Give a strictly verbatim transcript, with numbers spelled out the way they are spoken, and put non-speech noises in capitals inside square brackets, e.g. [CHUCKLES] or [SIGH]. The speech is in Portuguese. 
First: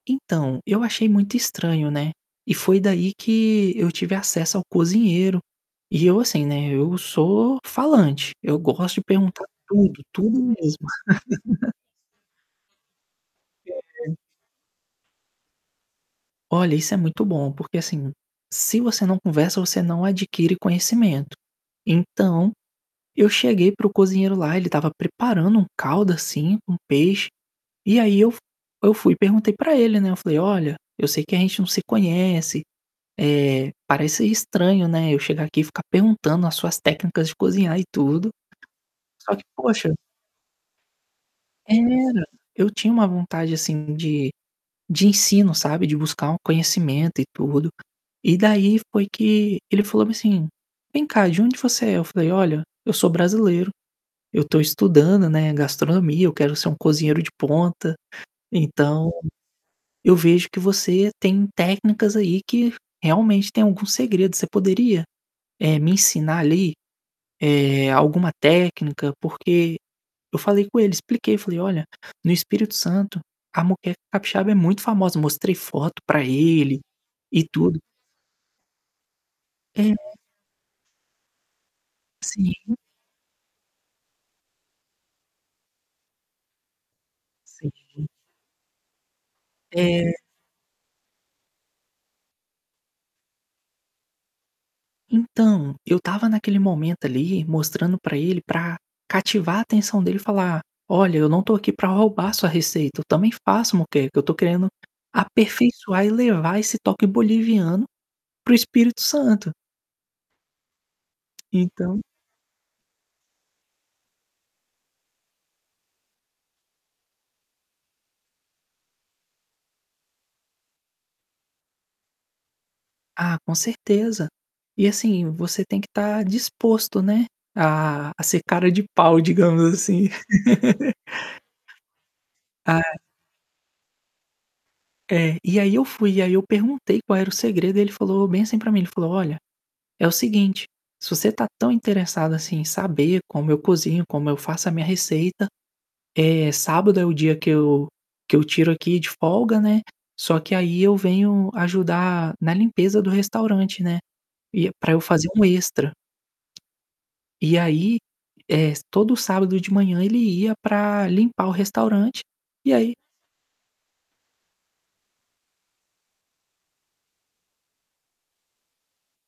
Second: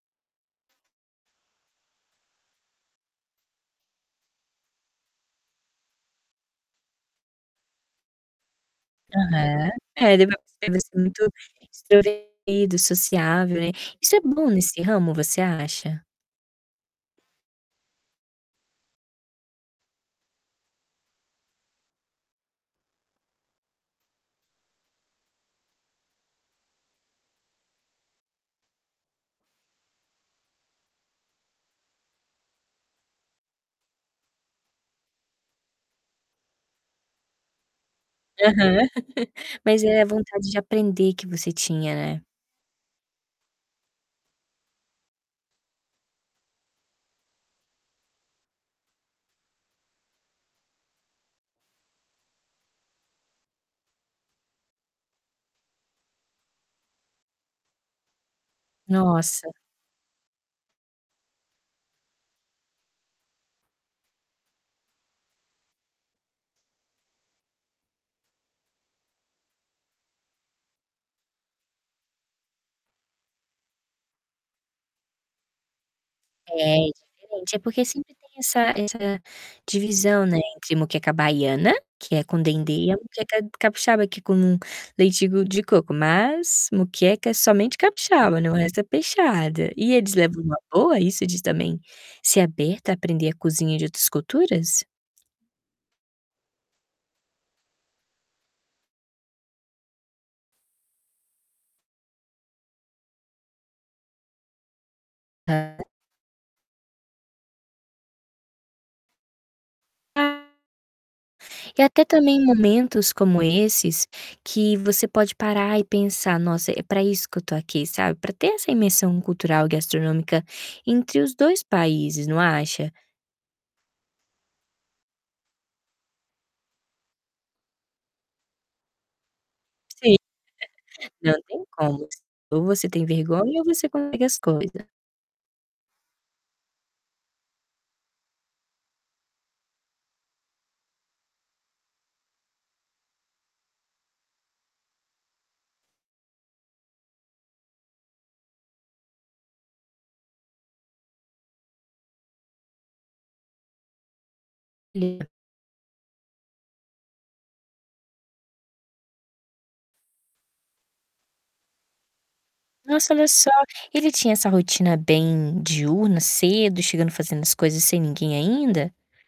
Então, eu achei muito estranho, né, e foi daí que eu tive acesso ao cozinheiro. E eu, assim, né, eu sou falante, eu gosto de perguntar Aham, tudo, é, deu para tudo perceber mesmo. que você é muito [CHUCKLES] instruído, sociável, né. É, Isso é. é bom nesse ramo, você acha? Olha, isso é muito bom, porque, assim, se você não conversa, você não adquire conhecimento. Então, eu cheguei para o cozinheiro lá, ele estava preparando um caldo, assim, com peixe, e aí eu fu eu fui e perguntei para ele, né, eu falei: "Olha, eu sei que a gente não se conhece, eh, parece estranho, né, eu chegar aqui e ficar perguntando as suas técnicas de cozinhar e tudo, Aham. só que [CHUCKLES] Mas poxa" é a vontade de aprender que você tinha, Era, né? eu tinha uma vontade assim de de ensino, sabe, de buscar um conhecimento e tudo. E daí foi que, ele falou assim: "Vem cá, de onde você é?" Eu falei: "Olha, eu sou brasileiro, eu tô estudando, né, gastronomia, eu quero ser um cozinheiro de ponta, então, Nossa. eu vejo que você tem técnicas aí que, realmente, tem algum segredo. Você poderia, eh, me ensinar ali, eh, alguma técnica? Porque", eu falei com ele, expliquei, falei: "Olha, no Espírito Santo, a moqueca capixaba é muito famosa", mostrei foto para É, ele, é e diferente. É tudo. porque sempre tem essa essa É. divisão, né, entre moqueca baiana, que é com dendê Sim. e moqueca capixaba, que é com leite de de coco, mas moqueca é somente Sim. capixaba, não, o resto é peixada. E eles É. levam numa boa isso de também ser aberto a aprender a cozinha de outras culturas? Então, eu estava naquele momento ali mostrando pra ele pra cativar a atenção dele e falar: "Olha, eu não estou aqui pra roubar sua receita, eu também faço moqueca, eu tô querendo, Hã. aperfeiçoar e levar esse toque boliviano para o Espírito Santo". Ah. E Então até também momentos como esses, que você pode parar e pensar: "Nossa, é pra isso que eu tô aqui", sabe, pra ter essa imersão cultural e gastronômica entre os dois países, não acha? Ah, com certeza. E, assim, você tem que estar disposto, né, a a ser cara de pau, digamos assim. Sim, [LAUGHS] não tem como. Ou você Ai. tem vergonha ou você consegue as coisa. É, e aí eu fui e aí eu perguntei qual era o segredo e ele falou bem assim pra mim, ele falou: "Olha, é o seguinte, se você tá tão interessado assim em saber como eu cozinho, como eu faço a minha receita, eh, sábado é o dia que eu que eu tiro aqui de folga né, só que aí eu venho ajudar na limpeza do restaurante, né, e é pra eu É. fazer um extra". E, aí, eh, todo sábado de manhã ele ia pra limpar o restaurante, e aí Nossa, olha só, ele tinha essa rotina bem diurna, cedo, chegando fazendo as coisas sem ninguém ainda?